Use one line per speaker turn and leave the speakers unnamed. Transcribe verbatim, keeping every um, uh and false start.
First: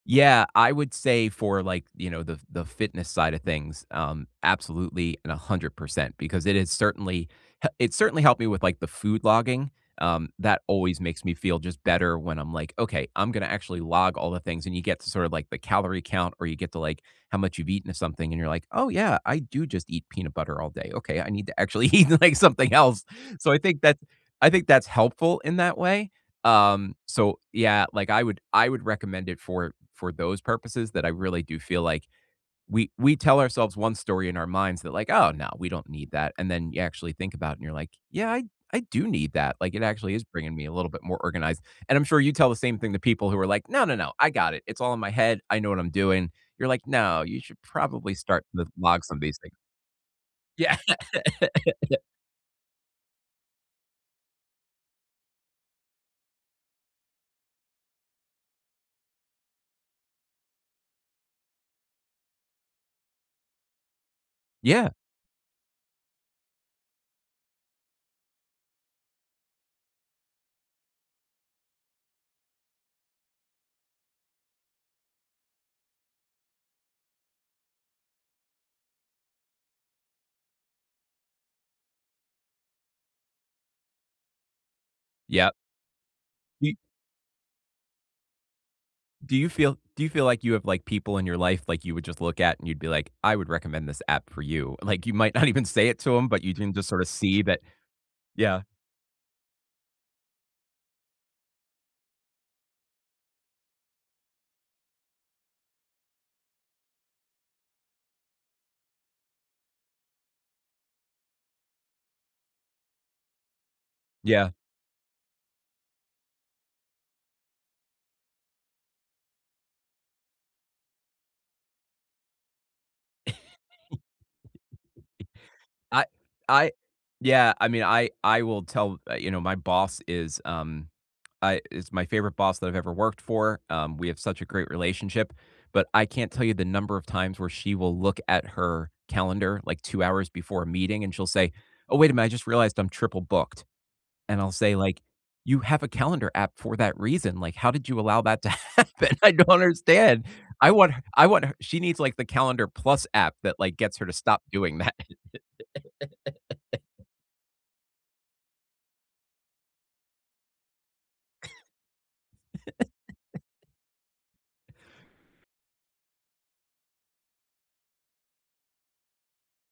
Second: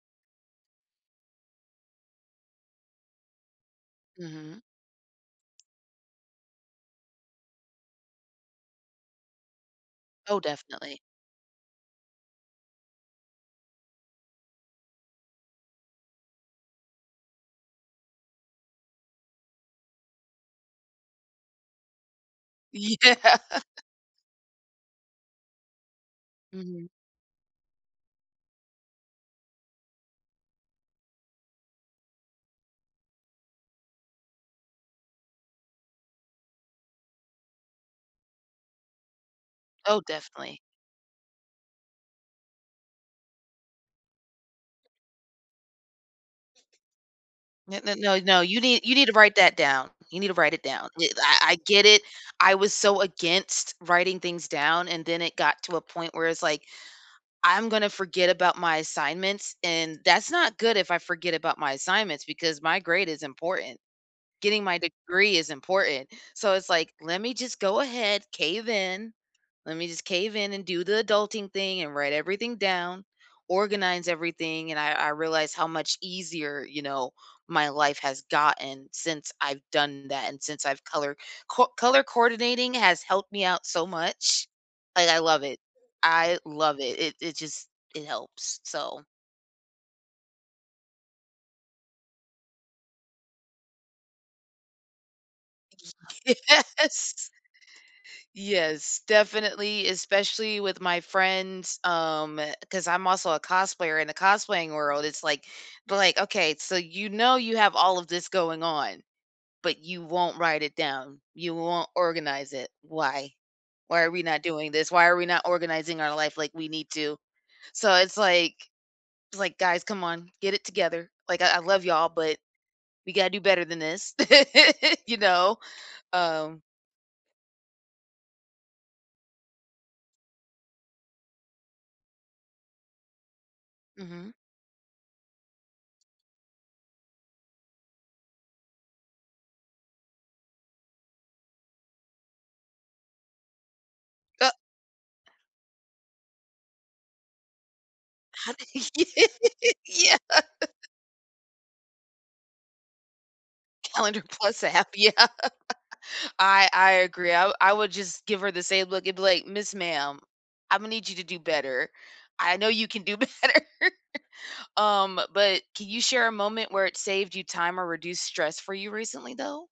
Yeah, I would say for, like, you know, the the fitness side of things, um,
Mhm.
absolutely and a hundred percent because it had certainly he it certainly helped me with, like, the food logging. Um,
Oh,
that
definitely.
always makes me feel just better when I'm, like, "Okay, I'm gonna actually log all the things," and you get to sort of, like, the calorie count or you get to, like, how much you've eaten of something and you're, like, "Oh, yeah, I do just eat peanut butter all day. Okay, I need to actually eat, like, something else."
Yeah.
So, I think that I think that's helpful in that way.
Mhm.
Um, so, yeah, like, I would I would recommend it for for those purposes that I really do feel, like, we we tell ourselves one story in our minds that, like, "Oh, no, we don't need that," and then you actually think about it, and you're, like, "Yeah, I I do need that." Like, it
Oh,
actually is bringing
definitely.
me a little bit more organized, and I'm sure you tell the same thing to people who are, like, "No, no. no, I got it. It's all in my head. I know what I'm doing." You're, like, "No, you should
N n
probably
no, no,
start
you
with
need you
log
need to
some
write
basic"
that down. You need to write it
Yeah.
down. Eh, I I get it. I was so against writing things down and then it got to a point where it's, like, "I'm gonna forget about my assignments," and that's not good if I forget about my assignments because my grade is important. Getting my
Yeah.
degree is important. So it's, like, "Let me just go ahead, cave in. Let me just cave in and do the adulting thing and write everything down, organize everything," and I I realized how much easier, you know, my life has gotten since I've done that and since I've color co Color coordinating has helped me out so much. Like, I love
Yep.
it. I
Y
love it. It it just It helps, so
Do you feel do you feel like you have, like, people in your life, like, you would just look at and you'd be, like, "I would recommend this app for you." Like, you might not even say it to 'em, but you can
[unintelligible]
just sorta
Yes.
see that Yeah.
Yes, definitely, especially with my friends, um, 'cause I'm also a cosplayer. In a cosplaying world, it's, like, "But like, okay, so, you know, you have all of this going on, but you won't write it down. You won't organize it. Why? Why are we not
Yeah.
doing this? Why are we not organizing our life like we need to?" So, it's, like it's like, "Guys, come on, get it together. Like, I I love y'all, but we gotta do better than this," you know?
I
Um
I Yeah, I mean, I I will tell uh, you know, my boss is, um, I is my favorite boss that I've ever worked for. Um, we have
Mhm.
such a great relationship, but I can't tell you the number of times where she will look at her calendar, like, two hours before a meeting, and she'll say, "Oh, wait a minute, I just realized I'm triple booked," and
Uh
I'll say, like, "You have a calendar app for that reason. Like, how did you allow that to
How did
happen?" I don't
Yeah.
understand. I want I want her She needs, like, the Calendar Plus app that, like, gets her to
Calendar
stop
Plus
doing
app,
that.
yeah. I I agree. I wou I would just give her the same look and be like, "Miss Ma'am, Imma need you to do better. I know you can do better." Um, but can you share a moment where it saved you time or reduced stress for you recently though?